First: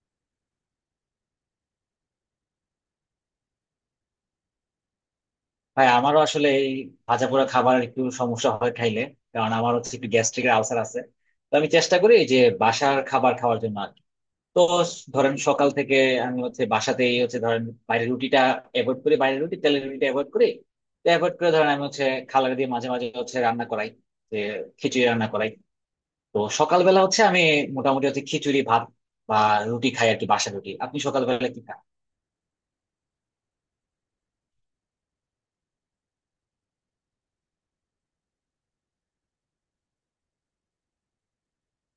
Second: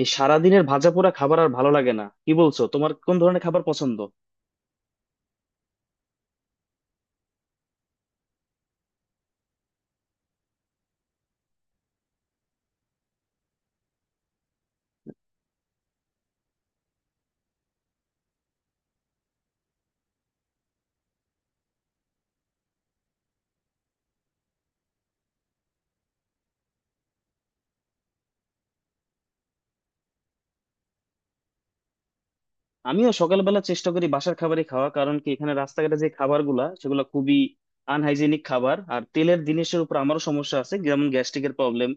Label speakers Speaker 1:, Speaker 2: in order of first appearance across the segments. Speaker 1: এই সারাদিনের ভাজাপোড়া খাবার আর ভালো লাগে না, কি বলছো? তোমার কোন ধরনের খাবার পছন্দ?
Speaker 2: ভাই আমারও আসলে এই ভাজা পোড়া খাবার একটু সমস্যা হয় খাইলে। কারণ আমার হচ্ছে একটু গ্যাস্ট্রিকের আলসার আছে, তো আমি চেষ্টা করি যে বাসার খাবার খাওয়ার জন্য আর কি। তো ধরেন সকাল থেকে আমি হচ্ছে বাসাতেই হচ্ছে ধরেন বাইরের রুটিটা অ্যাভয়েড করি, বাইরের রুটি তেলের রুটিটা অ্যাভয়েড করি। তো অ্যাভয়েড করে ধরেন আমি হচ্ছে খালারে দিয়ে মাঝে মাঝে হচ্ছে রান্না করাই, যে খিচুড়ি রান্না করাই। তো সকালবেলা হচ্ছে আমি মোটামুটি হচ্ছে খিচুড়ি ভাত বা রুটি খাই আর কি, বাসার রুটি। আপনি সকালবেলা কি খান?
Speaker 1: আমিও সকালবেলা চেষ্টা করি বাসার খাবারই খাওয়া, কারণ কি এখানে রাস্তাঘাটে যে খাবারগুলা সেগুলো খুবই আনহাইজেনিক খাবার, আর তেলের জিনিসের উপর আমারও সমস্যা আছে, যেমন গ্যাস্ট্রিকের প্রবলেম।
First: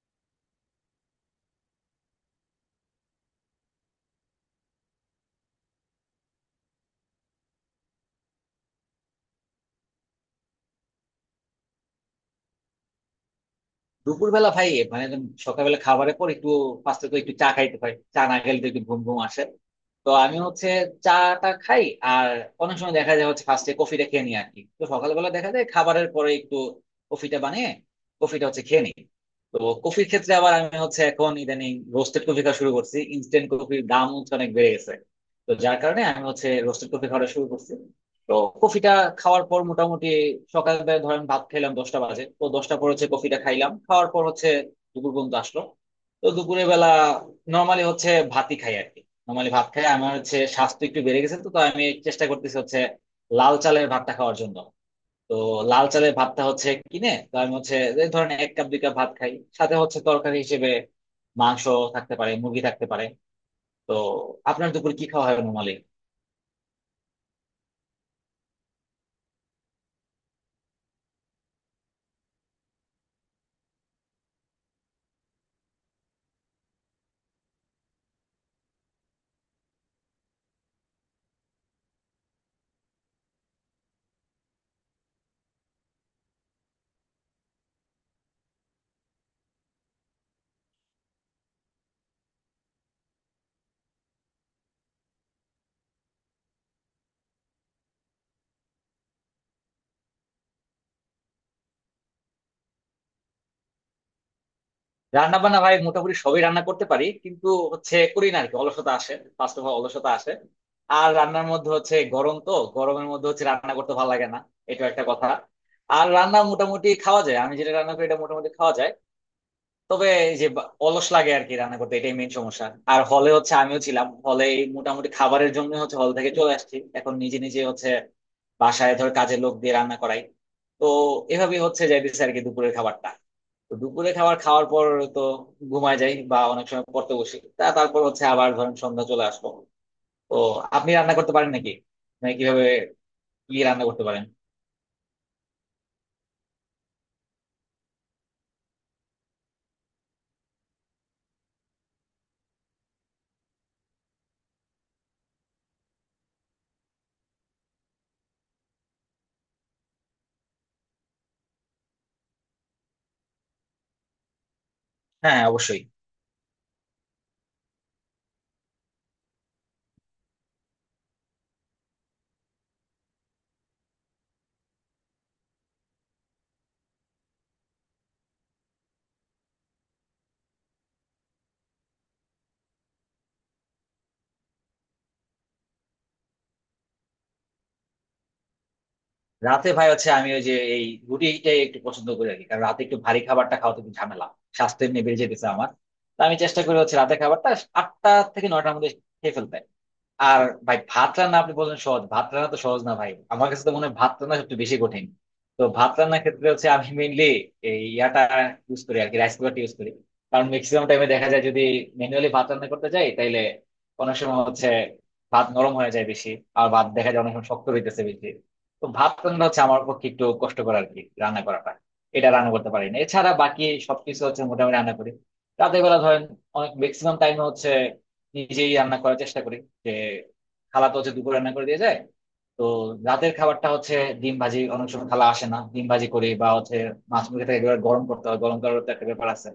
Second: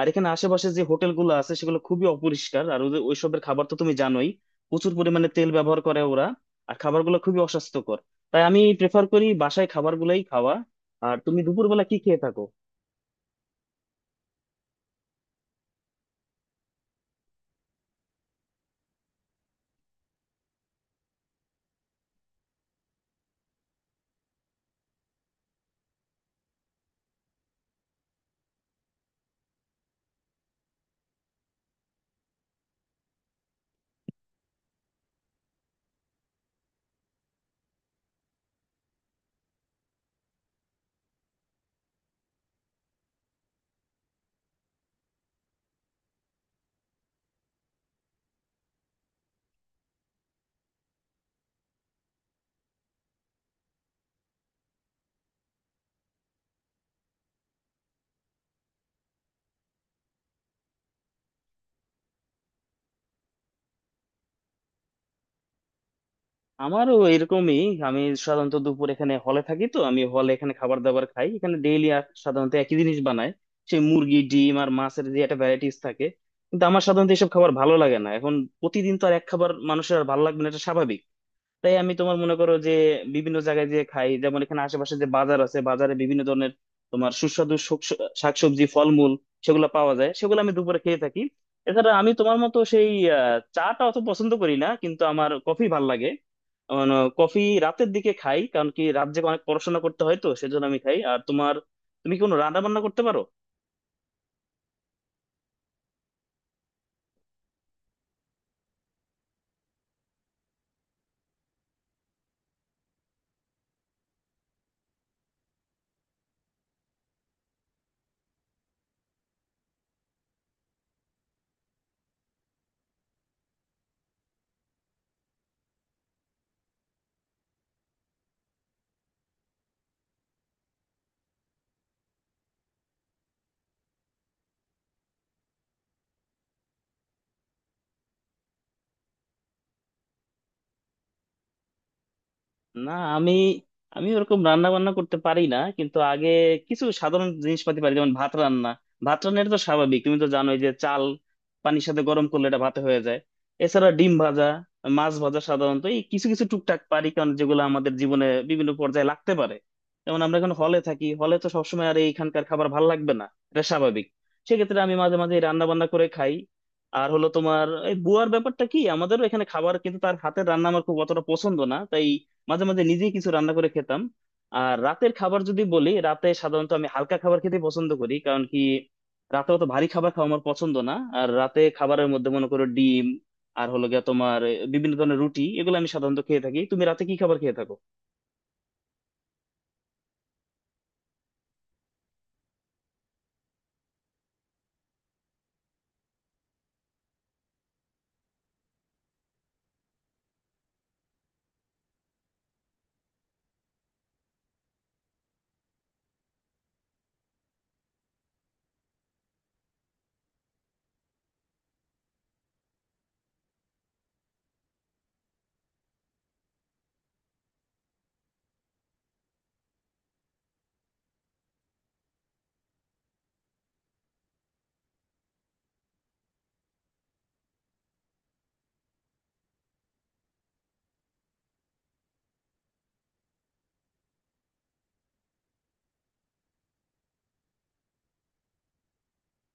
Speaker 1: আর এখানে আশেপাশে যে হোটেলগুলো আছে সেগুলো খুবই অপরিষ্কার, আর ওদের ওইসবের খাবার তো তুমি জানোই, প্রচুর পরিমাণে তেল ব্যবহার করে ওরা, আর খাবারগুলো খুবই অস্বাস্থ্যকর। তাই আমি প্রেফার করি বাসায় খাবারগুলাই খাওয়া। আর তুমি দুপুরবেলা কি খেয়ে থাকো?
Speaker 2: দুপুরবেলা ভাই মানে সকালবেলা খাবারের পর একটু ফার্স্টে তো একটু চা খাইতে হয়, চা না খেলে তো একটু ঘুম ঘুম আসে। তো আমি হচ্ছে চাটা খাই, আর অনেক সময় দেখা যায় হচ্ছে ফার্স্টে কফিটা খেয়ে নিই আর কি। তো সকালবেলা দেখা যায় খাবারের পরে একটু কফিটা বানিয়ে কফিটা হচ্ছে খেয়ে নিই। তো কফির ক্ষেত্রে আবার আমি হচ্ছে এখন ইদানিং রোস্টেড কফি খাওয়া শুরু করছি, ইনস্ট্যান্ট কফির দাম হচ্ছে অনেক বেড়ে গেছে। তো যার কারণে আমি হচ্ছে রোস্টেড কফি খাওয়া শুরু করছি। তো কফিটা খাওয়ার পর মোটামুটি সকালবেলা ধরেন ভাত খাইলাম 10টা বাজে, তো 10টা পর হচ্ছে কফিটা খাইলাম, খাওয়ার পর হচ্ছে দুপুর পর্যন্ত আসলো। তো দুপুরের বেলা নর্মালি হচ্ছে ভাতই খাই আর কি, নর্মালি ভাত খাই। আমার হচ্ছে স্বাস্থ্য একটু বেড়ে গেছে, তো তো আমি চেষ্টা করতেছি হচ্ছে লাল চালের ভাতটা খাওয়ার জন্য। তো লাল চালের ভাতটা হচ্ছে কিনে তো আমি হচ্ছে এই ধরেন এক কাপ দুই কাপ ভাত খাই, সাথে হচ্ছে তরকারি হিসেবে মাংস থাকতে পারে, মুরগি থাকতে পারে। তো আপনার দুপুর কি খাওয়া হয় নর্মালি?
Speaker 1: আমারও এরকমই। আমি সাধারণত দুপুর এখানে হলে থাকি, তো আমি হলে এখানে খাবার দাবার খাই, এখানে ডেইলি সাধারণত একই জিনিস বানায়, সেই মুরগি, ডিম আর মাছের যে একটা ভ্যারাইটিস থাকে। কিন্তু আমার সাধারণত এসব খাবার ভালো লাগে না এখন, প্রতিদিন তো আর এক খাবার মানুষের আর ভালো লাগবে না, এটা স্বাভাবিক। তাই আমি তোমার মনে করো যে বিভিন্ন জায়গায় যে খাই, যেমন এখানে আশেপাশে যে বাজার আছে, বাজারে বিভিন্ন ধরনের তোমার সুস্বাদু শাকসবজি, ফলমূল সেগুলো পাওয়া যায়, সেগুলো আমি দুপুরে খেয়ে থাকি। এছাড়া আমি তোমার মতো সেই চাটা অত পছন্দ করি না, কিন্তু আমার কফি ভাল লাগে, মানে কফি রাতের দিকে খাই, কারণ কি রাত জেগে অনেক পড়াশোনা করতে হয়, তো সেজন্য আমি খাই। আর তোমার, তুমি কি কোনো রান্না বান্না করতে পারো?
Speaker 2: রান্না বান্না ভাই মোটামুটি সবই রান্না করতে পারি, কিন্তু হচ্ছে করি না আর কি, অলসতা আসে। ফার্স্ট অফ অল অলসতা আসে, আর রান্নার মধ্যে হচ্ছে গরম, তো গরমের মধ্যে হচ্ছে রান্না করতে ভালো লাগে না, এটা একটা কথা। আর রান্না মোটামুটি খাওয়া যায়, আমি যেটা রান্না করি এটা মোটামুটি খাওয়া যায়। তবে এই যে অলস লাগে আর কি রান্না করতে, এটাই মেইন সমস্যা। আর হলে হচ্ছে আমিও ছিলাম হলে, মোটামুটি খাবারের জন্য হচ্ছে হল থেকে চলে আসছি, এখন নিজে নিজে হচ্ছে বাসায় ধর কাজের লোক দিয়ে রান্না করাই। তো এভাবেই হচ্ছে যাইতেছে আর কি দুপুরের খাবারটা। তো দুপুরে খাবার খাওয়ার পর তো ঘুমায় যাই বা অনেক সময় পড়তে বসি, তা তারপর হচ্ছে আবার ধরেন সন্ধ্যা চলে আসলো। তো আপনি রান্না করতে পারেন নাকি? মানে কিভাবে
Speaker 1: না আমি
Speaker 2: কি রান্না করতে
Speaker 1: আমি
Speaker 2: পারেন?
Speaker 1: ওরকম রান্না বান্না করতে পারি না, কিন্তু আগে কিছু সাধারণ জিনিসপাতি পারি, যেমন ভাত রান্না। ভাত রান্না এটা তো স্বাভাবিক, তুমি তো জানোই যে চাল পানির সাথে গরম করলে এটা ভাতে হয়ে যায়। এছাড়া ডিম ভাজা, মাছ ভাজা, সাধারণত এই কিছু কিছু টুকটাক পারি, কারণ যেগুলো আমাদের জীবনে বিভিন্ন পর্যায়ে লাগতে পারে। যেমন আমরা এখন হলে থাকি, হলে তো সবসময় আর এইখানকার খাবার ভাল লাগবে না, এটা স্বাভাবিক। সেক্ষেত্রে আমি মাঝে মাঝে
Speaker 2: হ্যাঁ
Speaker 1: রান্না
Speaker 2: অবশ্যই।
Speaker 1: বান্না করে খাই। আর হলো তোমার এই বুয়ার ব্যাপারটা, কি আমাদেরও এখানে খাবার, কিন্তু তার হাতের রান্না আমার খুব অতটা পছন্দ না, তাই মাঝে মাঝে নিজেই কিছু রান্না করে খেতাম। আর রাতের খাবার যদি বলি, রাতে সাধারণত আমি হালকা খাবার খেতে পছন্দ করি, কারণ কি রাতে অত ভারী খাবার খাওয়া আমার পছন্দ না। আর রাতে খাবারের মধ্যে মনে করো ডিম, আর হলো গিয়া তোমার বিভিন্ন ধরনের রুটি, এগুলো আমি সাধারণত খেয়ে থাকি। তুমি রাতে কি খাবার খেয়ে থাকো?
Speaker 2: রাতে ভাই হচ্ছে আমি ওই যে এই রুটিটাই একটু পছন্দ করি আর কি, কারণ রাতে একটু ভারী খাবারটা খাওয়াতে একটু ঝামেলা, স্বাস্থ্য এমনি বেড়ে যেতেছে আমার। তো আমি চেষ্টা করি হচ্ছে রাতে খাবারটা 8টা থেকে 9টার মধ্যে খেয়ে ফেলতে। আর ভাই ভাত রান্না আপনি বললেন সহজ, ভাত রান্না তো সহজ না ভাই, আমার কাছে তো মনে হয় ভাত রান্না সবচেয়ে বেশি কঠিন। তো ভাত রান্নার ক্ষেত্রে হচ্ছে আমি মেইনলি এই ইয়াটা ইউজ করি আর কি, রাইস কুকারটা ইউজ করি। কারণ ম্যাক্সিমাম টাইমে দেখা যায় যদি ম্যানুয়ালি ভাত রান্না করতে যাই তাইলে অনেক সময় হচ্ছে ভাত নরম হয়ে যায় বেশি, আর ভাত দেখা যায় অনেক সময় শক্ত হইতেছে বেশি। তো ভাত রান্না হচ্ছে আমার পক্ষে একটু কষ্টকর আর কি রান্না করাটা, এটা রান্না করতে পারি না। এছাড়া বাকি সবকিছু হচ্ছে মোটামুটি রান্না করি। রাতের বেলা ধরেন অনেক ম্যাক্সিমাম টাইম হচ্ছে নিজেই রান্না করার চেষ্টা করি, যে খালা তো হচ্ছে দুপুর রান্না করে দিয়ে যায়। তো রাতের খাবারটা হচ্ছে ডিম ভাজি, অনেক সময় খালা আসে না, ডিম ভাজি করি, বা হচ্ছে মাছ মুরগি থেকে এবার গরম করতে হয়, গরম করার তো একটা ব্যাপার আছে।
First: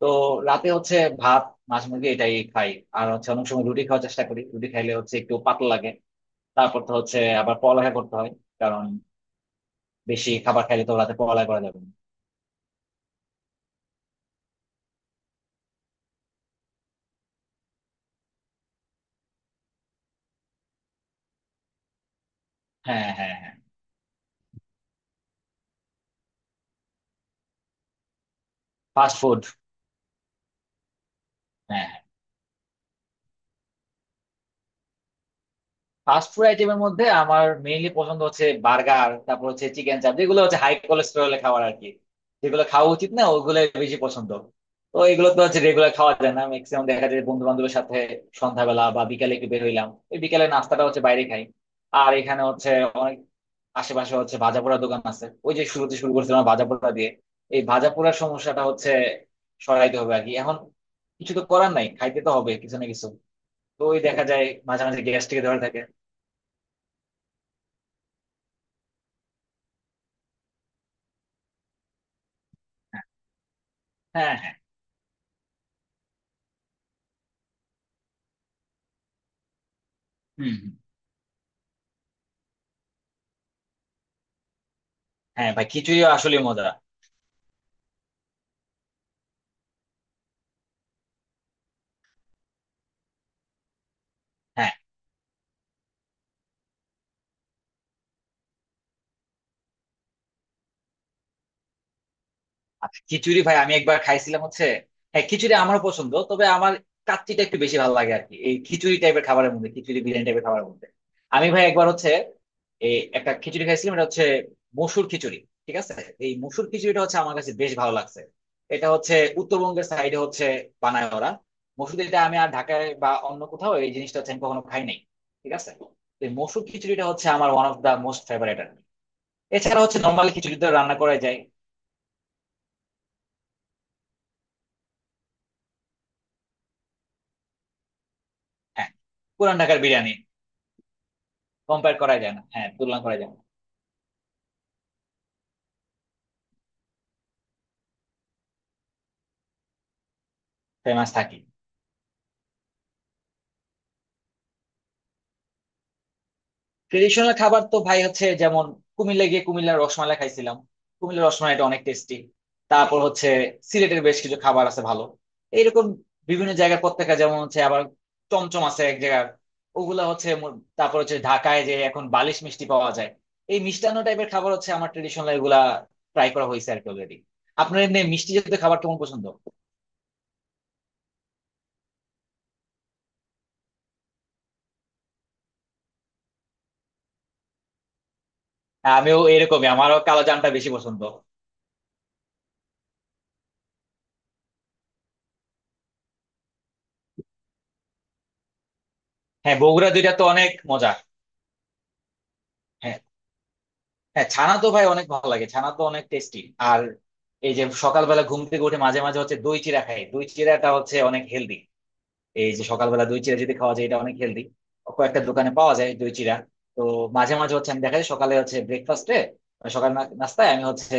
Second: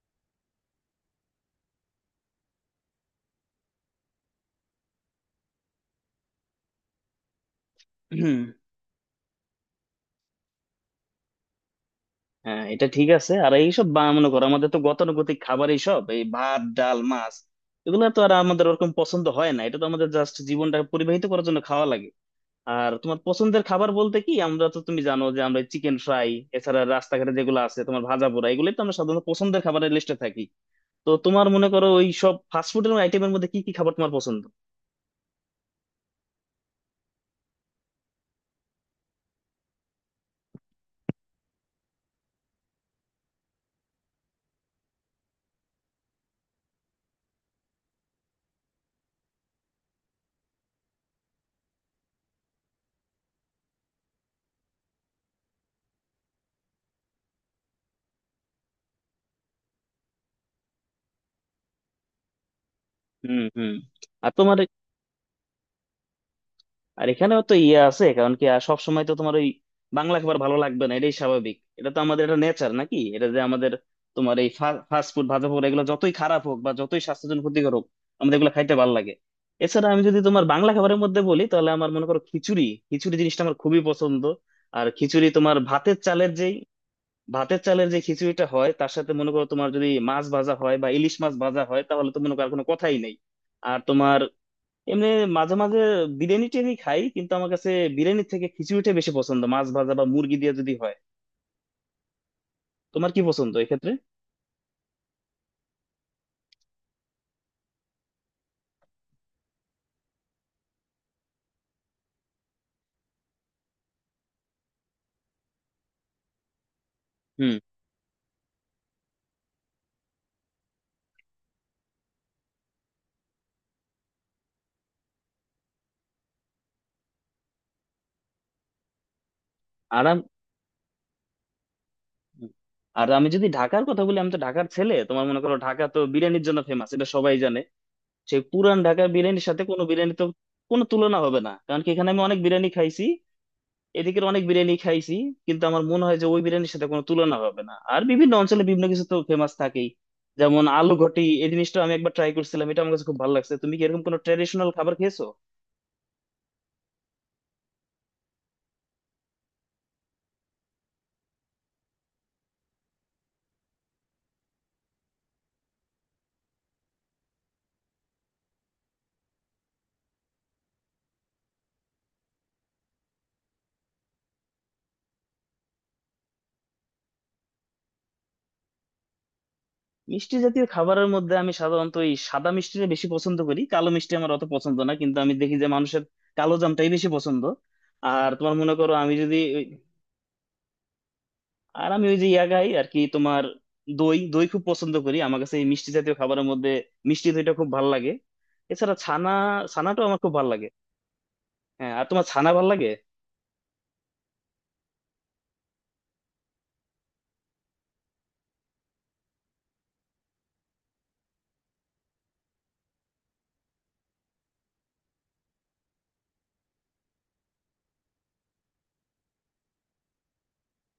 Speaker 2: তো রাতে হচ্ছে ভাত মাছ মুরগি এটাই খাই, আর হচ্ছে অনেক সময় রুটি খাওয়ার চেষ্টা করি, রুটি খাইলে হচ্ছে একটু পাতলা লাগে। তারপর তো হচ্ছে আবার পড়ালেখা করতে হয়,
Speaker 1: হুম।
Speaker 2: কারণ বেশি খাবার খাইলে তো রাতে পড়ালেখা করা যাবে না।
Speaker 1: হ্যাঁ এটা ঠিক আছে। আর এইসব বা মনে করো আমাদের তো গতানুগতিক খাবার, এইসব এই ভাত, ডাল, মাছ, এগুলো তো আর আমাদের ওরকম পছন্দ হয় না, এটা তো আমাদের জাস্ট জীবনটা পরিবাহিত করার জন্য খাওয়া লাগে। আর
Speaker 2: হ্যাঁ
Speaker 1: তোমার
Speaker 2: হ্যাঁ হ্যাঁ।
Speaker 1: পছন্দের খাবার বলতে কি, আমরা তো তুমি জানো যে আমরা চিকেন ফ্রাই, এছাড়া রাস্তাঘাটে যেগুলো আছে তোমার ভাজা পোড়া, এগুলোই তো আমরা
Speaker 2: ফাস্ট
Speaker 1: সাধারণত
Speaker 2: ফুড।
Speaker 1: পছন্দের খাবারের লিস্টে থাকি। তো তোমার মনে করো
Speaker 2: হ্যাঁ
Speaker 1: ওই সব ফাস্টফুডের আইটেমের মধ্যে কি কি খাবার তোমার পছন্দ?
Speaker 2: ফাস্ট ফুড আইটেমের মধ্যে আমার মেইনলি পছন্দ হচ্ছে বার্গার, তারপর হচ্ছে চিকেন চাপ, যেগুলো হচ্ছে হাই কোলেস্টেরলের খাবার আর কি, যেগুলো খাওয়া উচিত না ওগুলো বেশি পছন্দ। তো এগুলো তো হচ্ছে রেগুলার খাওয়া যায় না, ম্যাক্সিমাম দেখা যায় বন্ধু বান্ধবের সাথে সন্ধ্যাবেলা বা বিকালে একটু বের হইলাম, এই বিকালে নাস্তাটা হচ্ছে বাইরে খাই। আর এখানে হচ্ছে অনেক আশেপাশে হচ্ছে ভাজা পোড়া দোকান আছে, ওই যে শুরুতে শুরু করছিলাম ভাজা পোড়া দিয়ে। এই ভাজা পোড়ার সমস্যাটা হচ্ছে সরাইতে হবে আর কি এখন, কিছু তো করার নাই, খাইতে তো হবে কিছু না কিছু।
Speaker 1: হুম, হুম।
Speaker 2: তো ওই দেখা
Speaker 1: আর
Speaker 2: যায়
Speaker 1: তোমার,
Speaker 2: মাঝে মাঝে গ্যাস্ট্রিকে ধরে থাকে।
Speaker 1: আর এখানেও তো ইয়ে আছে, কারণ কি আর সব সময় তো তোমার ওই বাংলা খাবার ভালো লাগবে না, এটাই স্বাভাবিক। এটা তো আমাদের, এটা নেচার নাকি, এটা যে আমাদের
Speaker 2: হ্যাঁ
Speaker 1: তোমার এই
Speaker 2: হ্যাঁ।
Speaker 1: ফাস্ট ফুড, ভাজা পোড়া, এগুলো যতই খারাপ হোক বা যতই স্বাস্থ্যের জন্য ক্ষতিকর হোক, আমাদের এগুলো খাইতে ভালো লাগে। এছাড়া আমি যদি তোমার
Speaker 2: হুম
Speaker 1: বাংলা
Speaker 2: হুম।
Speaker 1: খাবারের মধ্যে বলি, তাহলে আমার মনে করো খিচুড়ি, খিচুড়ি জিনিসটা আমার খুবই পছন্দ। আর খিচুড়ি
Speaker 2: হ্যাঁ
Speaker 1: তোমার
Speaker 2: ভাই
Speaker 1: ভাতের
Speaker 2: খিচুড়ি
Speaker 1: চালের
Speaker 2: আসলে
Speaker 1: যেই,
Speaker 2: মজা।
Speaker 1: ভাতের চালের যে খিচুড়িটা হয় তার সাথে মনে করো তোমার যদি মাছ ভাজা হয় বা ইলিশ মাছ ভাজা হয়, তাহলে তো মনে করো আর কোনো কথাই নেই। আর তোমার
Speaker 2: হ্যাঁ।
Speaker 1: এমনি মাঝে মাঝে বিরিয়ানি টিরিয়ানি খাই, কিন্তু আমার কাছে বিরিয়ানির থেকে খিচুড়িটা বেশি পছন্দ, মাছ ভাজা বা মুরগি দিয়ে যদি হয়।
Speaker 2: আর
Speaker 1: তোমার কি
Speaker 2: খিচুড়ি
Speaker 1: পছন্দ
Speaker 2: ভাই আমি
Speaker 1: এক্ষেত্রে?
Speaker 2: একবার খাইছিলাম হচ্ছে। হ্যাঁ খিচুড়ি আমারও পছন্দ, তবে আমার কাচ্চিটা একটু বেশি ভালো লাগে আর কি এই খিচুড়ি টাইপের খাবারের মধ্যে, খিচুড়ি বিরিয়ানি টাইপের খাবারের মধ্যে। আমি ভাই একবার হচ্ছে এই একটা খিচুড়ি খাইছিলাম, এটা হচ্ছে মসুর খিচুড়ি, ঠিক আছে। এই মসুর খিচুড়িটা হচ্ছে আমার কাছে
Speaker 1: হুম।
Speaker 2: বেশ ভালো লাগছে। এটা হচ্ছে উত্তরবঙ্গের সাইডে হচ্ছে বানায় ওরা মসুর, এটা আমি আর ঢাকায় বা অন্য কোথাও এই জিনিসটা হচ্ছে আমি কখনো খাই নাই, ঠিক আছে। তো এই মসুর খিচুড়িটা হচ্ছে আমার one of the most favourite. এছাড়া হচ্ছে
Speaker 1: আর আম-
Speaker 2: নর্মালি খিচুড়ি তো রান্না করা যায়।
Speaker 1: আর আমি যদি ঢাকার কথা বলি, আমি তো ঢাকার ছেলে, তোমার মনে করো ঢাকা তো বিরিয়ানির জন্য ফেমাস, এটা সবাই জানে। সেই পুরান
Speaker 2: হ্যাঁ
Speaker 1: ঢাকার বিরিয়ানির
Speaker 2: পুরান
Speaker 1: সাথে
Speaker 2: ঢাকার
Speaker 1: কোনো
Speaker 2: বিরিয়ানি
Speaker 1: বিরিয়ানি তো কোনো তুলনা হবে না, কারণ কি
Speaker 2: কম্পেয়ার
Speaker 1: এখানে
Speaker 2: করা
Speaker 1: আমি
Speaker 2: যায়
Speaker 1: অনেক
Speaker 2: না, হ্যাঁ
Speaker 1: বিরিয়ানি
Speaker 2: তুলনা
Speaker 1: খাইছি,
Speaker 2: করা যায় না।
Speaker 1: এদিকের অনেক বিরিয়ানি খাইছি, কিন্তু আমার মনে হয় যে ওই বিরিয়ানির সাথে কোনো তুলনা হবে না। আর বিভিন্ন অঞ্চলে বিভিন্ন কিছু তো ফেমাস থাকেই, যেমন আলু
Speaker 2: ফেমাস
Speaker 1: ঘটি
Speaker 2: থাকি।
Speaker 1: এই জিনিসটা আমি একবার ট্রাই করছিলাম, এটা আমার কাছে খুব ভালো লাগছে। তুমি কি এরকম কোনো ট্রেডিশনাল খাবার খেয়েছো?
Speaker 2: ট্রেডিশনাল খাবার তো ভাই হচ্ছে যেমন কুমিল্লা গিয়ে কুমিল্লার রসমালাই খাইছিলাম, কুমিল্লার রসমালাইটা অনেক টেস্টি। তারপর হচ্ছে সিলেটের বেশ কিছু খাবার আছে ভালো, এইরকম বিভিন্ন জায়গার প্রত্যেকটা, যেমন হচ্ছে আবার চমচম আছে এক জায়গার। ওগুলা হচ্ছে তারপর হচ্ছে ঢাকায় যে এখন বালিশ মিষ্টি পাওয়া যায়। এই মিষ্টান্ন টাইপের খাবার হচ্ছে আমার ট্রেডিশনাল, এগুলা ট্রাই করা হয়েছে আর কি অলরেডি। আপনার এমনি মিষ্টি জাতীয় খাবার কেমন পছন্দ?
Speaker 1: মিষ্টি জাতীয় খাবারের মধ্যে আমি সাধারণত এই সাদা মিষ্টিটা বেশি পছন্দ করি, কালো মিষ্টি আমার অত পছন্দ না, কিন্তু আমি দেখি যে মানুষের কালো জামটাই বেশি পছন্দ। আর তোমার মনে করো
Speaker 2: হ্যাঁ,
Speaker 1: আমি
Speaker 2: আমিও
Speaker 1: যদি,
Speaker 2: এরকমই, আমারও কালো জামটা বেশি পছন্দ।
Speaker 1: আর আমি ওই যে ইয়া খাই আর কি, তোমার দই, দই খুব পছন্দ করি। আমার কাছে এই মিষ্টি জাতীয় খাবারের মধ্যে মিষ্টি দইটা খুব ভালো লাগে। এছাড়া ছানা,
Speaker 2: হ্যাঁ বগুড়া
Speaker 1: ছানাটাও
Speaker 2: দুইটা
Speaker 1: আমার
Speaker 2: তো
Speaker 1: খুব ভালো
Speaker 2: অনেক
Speaker 1: লাগে।
Speaker 2: মজা।
Speaker 1: হ্যাঁ, আর তোমার ছানা ভালো লাগে?
Speaker 2: হ্যাঁ হ্যাঁ ছানা তো ভাই অনেক ভালো লাগে, ছানা তো অনেক টেস্টি। আর এই যে সকালবেলা ঘুম থেকে উঠে মাঝে মাঝে হচ্ছে দই চিড়া খাই, দই চিড়াটা হচ্ছে অনেক হেলদি। এই যে সকালবেলা দই চিড়া যদি খাওয়া যায় এটা অনেক হেলদি, কয়েকটা দোকানে পাওয়া যায় দই চিড়া। তো মাঝে মাঝে হচ্ছে আমি দেখা যায় সকালে হচ্ছে ব্রেকফাস্টে, সকাল নাস্তায় আমি হচ্ছে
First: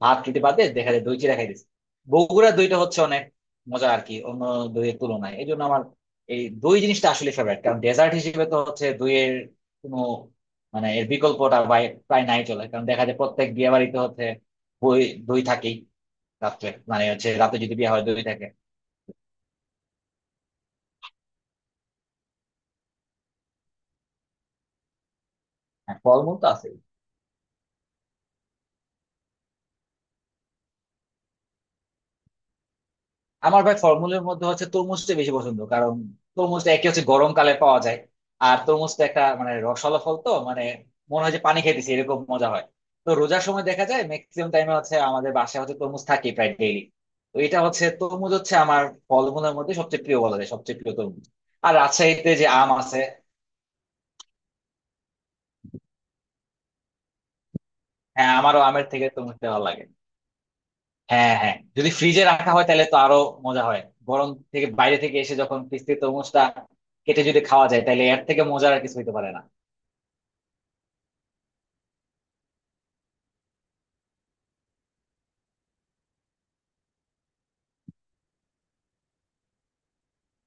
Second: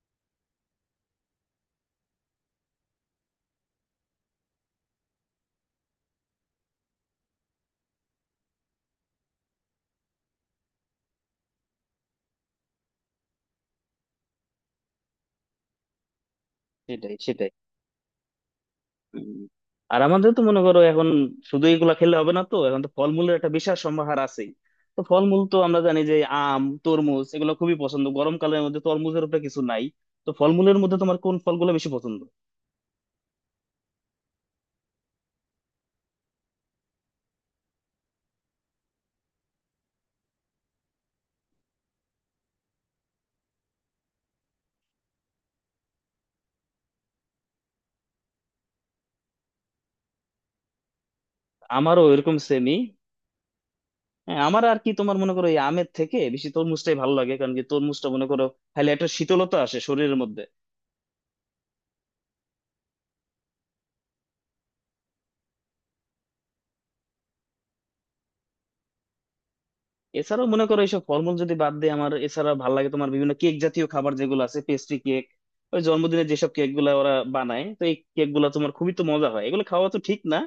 Speaker 2: ভাত রুটি বাদে দেখা যায় দই চিড়া খাই দিচ্ছি। বগুড়ার দইটা হচ্ছে অনেক মজা আর কি অন্য দইয়ের তুলনায়, এই জন্য আমার এই দই জিনিসটা আসলে ফেভারিট। কারণ ডেজার্ট হিসেবে তো হচ্ছে দইয়ের কোনো মানে এর বিকল্পটা প্রায় নাই চলে, কারণ দেখা যায় প্রত্যেক বিয়ে বাড়িতে হচ্ছে বই দই থাকেই, রাত্রে মানে
Speaker 1: সেটাই,
Speaker 2: হচ্ছে
Speaker 1: সেটাই।
Speaker 2: রাতে যদি বিয়ে হয় দই থাকে।
Speaker 1: উম। আর আমাদের তো মনে করো এখন শুধু এগুলা খেলে হবে না, তো এখন তো ফলমূলের একটা বিশাল সম্ভার আছেই। তো ফলমূল তো আমরা
Speaker 2: হ্যাঁ
Speaker 1: জানি যে
Speaker 2: ফলমূল তো
Speaker 1: আম,
Speaker 2: আছে।
Speaker 1: তরমুজ এগুলো খুবই পছন্দ, গরমকালের মধ্যে তরমুজের উপরে কিছু নাই। তো ফলমূলের মধ্যে তোমার কোন ফলগুলো বেশি পছন্দ?
Speaker 2: আমার ভাই ফলমূলের মধ্যে হচ্ছে তরমুজটা বেশি পছন্দ, কারণ তরমুজটা একে হচ্ছে গরমকালে পাওয়া যায়, আর তরমুজটা একটা মানে রসালো ফল, তো মানে মনে হয় যে পানি খাইতেছি এরকম মজা হয়। তো রোজার সময় দেখা যায় ম্যাক্সিমাম টাইমে হচ্ছে আমাদের বাসায় হচ্ছে তরমুজ থাকে প্রায় ডেইলি। তো এটা হচ্ছে তরমুজ হচ্ছে আমার ফলমূলের মধ্যে সবচেয়ে প্রিয় বলা যায়, সবচেয়ে প্রিয় তরমুজ। আর
Speaker 1: আমারও
Speaker 2: রাজশাহীতে
Speaker 1: এরকম
Speaker 2: যে আম
Speaker 1: সেমই।
Speaker 2: আছে।
Speaker 1: হ্যাঁ আমার আর কি তোমার মনে করো এই আমের থেকে বেশি তরমুজটাই ভালো লাগে, কারণ কি তরমুজটা মনে
Speaker 2: হ্যাঁ
Speaker 1: করো
Speaker 2: আমারও আমের
Speaker 1: তাহলে
Speaker 2: থেকে
Speaker 1: একটা
Speaker 2: তরমুজটা
Speaker 1: শীতলতা
Speaker 2: ভালো
Speaker 1: আসে
Speaker 2: লাগে।
Speaker 1: শরীরের মধ্যে।
Speaker 2: হ্যাঁ হ্যাঁ যদি ফ্রিজে রাখা হয় তাহলে তো আরো মজা হয়, গরম থেকে বাইরে থেকে এসে যখন ফ্রিজ তরমুজটা কেটে যদি খাওয়া যায় তাহলে এর থেকে মজার আর কিছু হতে পারে না।
Speaker 1: এছাড়াও মনে করো এইসব ফলমূল যদি বাদ দিয়ে আমার এছাড়া ভালো লাগে তোমার বিভিন্ন কেক জাতীয় খাবার যেগুলো আছে, পেস্ট্রি কেক, ওই জন্মদিনে যেসব কেক গুলা ওরা বানায়, তো এই কেক গুলা তোমার খুবই তো মজা হয়, এগুলো খাওয়া তো ঠিক না,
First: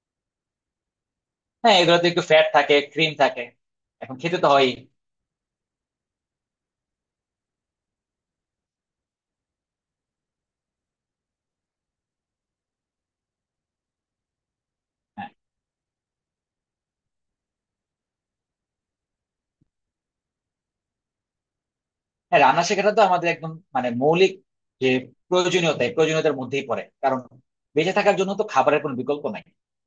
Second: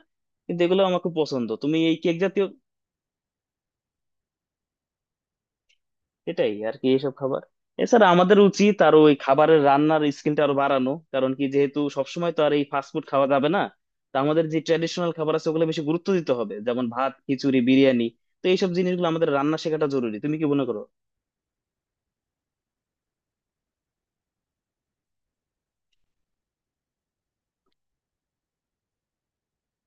Speaker 1: কিন্তু এগুলো আমার খুব পছন্দ।
Speaker 2: হ্যাঁ
Speaker 1: তুমি এই
Speaker 2: এগুলোতে
Speaker 1: কেক
Speaker 2: একটু
Speaker 1: জাতীয়
Speaker 2: ফ্যাট থাকে ক্রিম থাকে, এখন খেতে তো হয়ই।
Speaker 1: এটাই আর কি এইসব খাবার। এছাড়া আমাদের উচিত আরো ওই খাবারের রান্নার স্কিলটা আরো বাড়ানো, কারণ কি যেহেতু সবসময় তো আর এই ফাস্টফুড খাওয়া যাবে না, তা আমাদের যে ট্র্যাডিশনাল
Speaker 2: হ্যাঁ।
Speaker 1: খাবার আছে ওগুলো বেশি গুরুত্ব দিতে হবে, যেমন ভাত, খিচুড়ি, বিরিয়ানি। তো এইসব জিনিসগুলো আমাদের রান্না শেখাটা জরুরি, তুমি কি মনে করো?
Speaker 2: হ্যাঁ রান্না শেখাটা তো আমাদের একদম মানে মৌলিক যে প্রয়োজনীয়তা, এই প্রয়োজনীয়তার মধ্যেই পড়ে, কারণ বেঁচে থাকার জন্য তো খাবারের কোনো বিকল্প নাই।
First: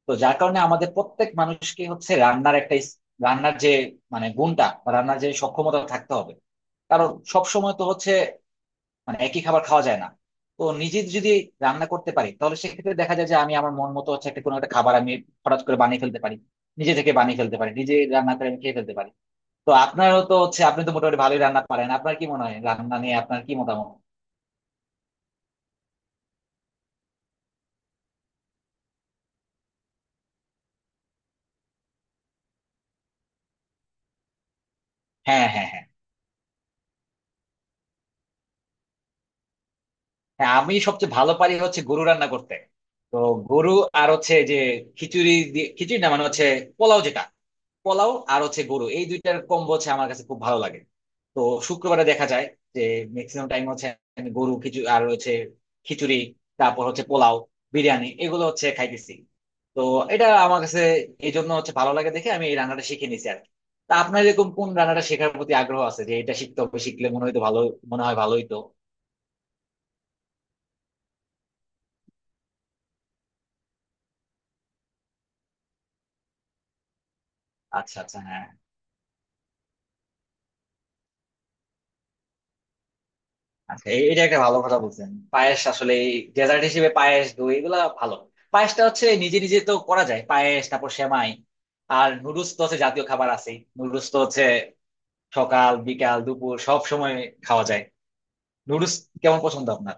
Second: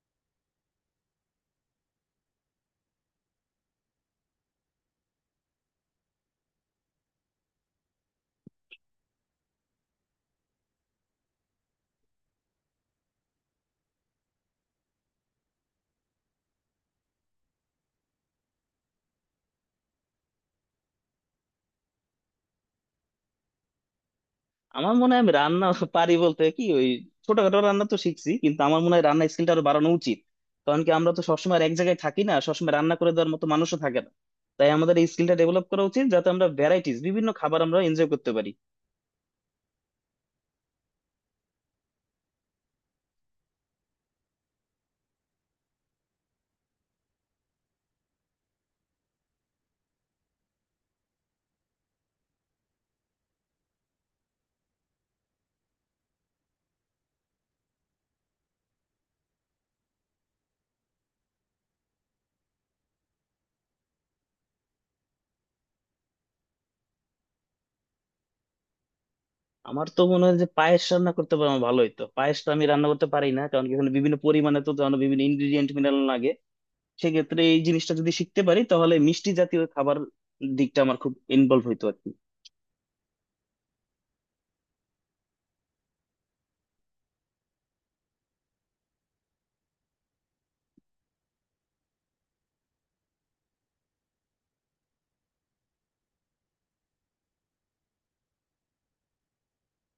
Speaker 2: তো যার কারণে আমাদের প্রত্যেক মানুষকে হচ্ছে রান্নার একটা রান্নার যে মানে গুণটা বা রান্নার যে সক্ষমতা থাকতে হবে। কারণ সব সময় তো হচ্ছে মানে একই খাবার খাওয়া যায় না। তো নিজে যদি রান্না করতে পারি তাহলে সেক্ষেত্রে দেখা যায় যে আমি আমার মন মতো হচ্ছে একটা কোনো একটা খাবার আমি হঠাৎ করে বানিয়ে ফেলতে পারি, নিজে থেকে বানিয়ে ফেলতে পারি, নিজে রান্না করে আমি খেয়ে ফেলতে পারি। তো আপনারও তো হচ্ছে আপনি তো মোটামুটি ভালোই রান্না পারেন, আপনার কি মনে হয় রান্না নিয়ে আপনার কি মতামত?
Speaker 1: আমার মনে হয় আমি রান্না পারি বলতে কি, ওই ছোটখাটো রান্না তো শিখছি, কিন্তু আমার মনে হয় রান্না স্কিলটা আরো বাড়ানো উচিত, কারণ কি আমরা তো সবসময় আর এক জায়গায় থাকি না, সবসময় রান্না করে দেওয়ার মতো মানুষও থাকে না। তাই আমাদের এই স্কিলটা
Speaker 2: হ্যাঁ
Speaker 1: ডেভেলপ
Speaker 2: হ্যাঁ
Speaker 1: করা
Speaker 2: হ্যাঁ।
Speaker 1: উচিত, যাতে আমরা ভ্যারাইটিস বিভিন্ন খাবার আমরা এনজয় করতে পারি।
Speaker 2: হ্যাঁ আমি সবচেয়ে ভালো পারি হচ্ছে গরু রান্না করতে। তো গরু আর হচ্ছে যে খিচুড়ি দিয়ে খিচুড়ি না মানে হচ্ছে পোলাও, যেটা পোলাও আর হচ্ছে গরু, এই দুইটার কম্বো হচ্ছে আমার কাছে খুব ভালো লাগে। তো শুক্রবারে দেখা যায় যে ম্যাক্সিমাম টাইম হচ্ছে আমি গরু খিচুড়ি আর হচ্ছে খিচুড়ি, তারপর হচ্ছে পোলাও বিরিয়ানি, এগুলো হচ্ছে খাইতেছি। তো এটা আমার কাছে এই জন্য হচ্ছে ভালো লাগে দেখে আমি এই রান্নাটা শিখে নিছি আর কি। তা আপনার এরকম কোন রান্নাটা শেখার প্রতি আগ্রহ আছে যে এটা শিখতে হবে, শিখলে মনে হয়তো ভালো, মনে হয় ভালোই তো।
Speaker 1: আমার তো মনে হয় যে পায়েস রান্না করতে পারবো ভালো হইতো, পায়েসটা আমি রান্না করতে পারি না, কারণ কি এখানে বিভিন্ন পরিমাণে তো জানো বিভিন্ন ইনগ্রিডিয়েন্ট মিলানো লাগে। সেক্ষেত্রে এই জিনিসটা
Speaker 2: আচ্ছা
Speaker 1: যদি
Speaker 2: আচ্ছা
Speaker 1: শিখতে
Speaker 2: হ্যাঁ।
Speaker 1: পারি তাহলে মিষ্টি জাতীয় খাবার দিকটা আমার খুব ইনভলভ হইতো আর কি।
Speaker 2: আচ্ছা এটা একটা ভালো কথা বলছেন, পায়েস আসলে ডেজার্ট হিসেবে পায়েস দই এগুলা ভালো। পায়েসটা হচ্ছে নিজে নিজে তো করা যায়, পায়েস তারপর সেমাই। আর নুডলস তো হচ্ছে জাতীয় খাবার আছে, নুডলস তো হচ্ছে সকাল বিকাল দুপুর সব সময় খাওয়া যায়। নুডলস কেমন পছন্দ আপনার?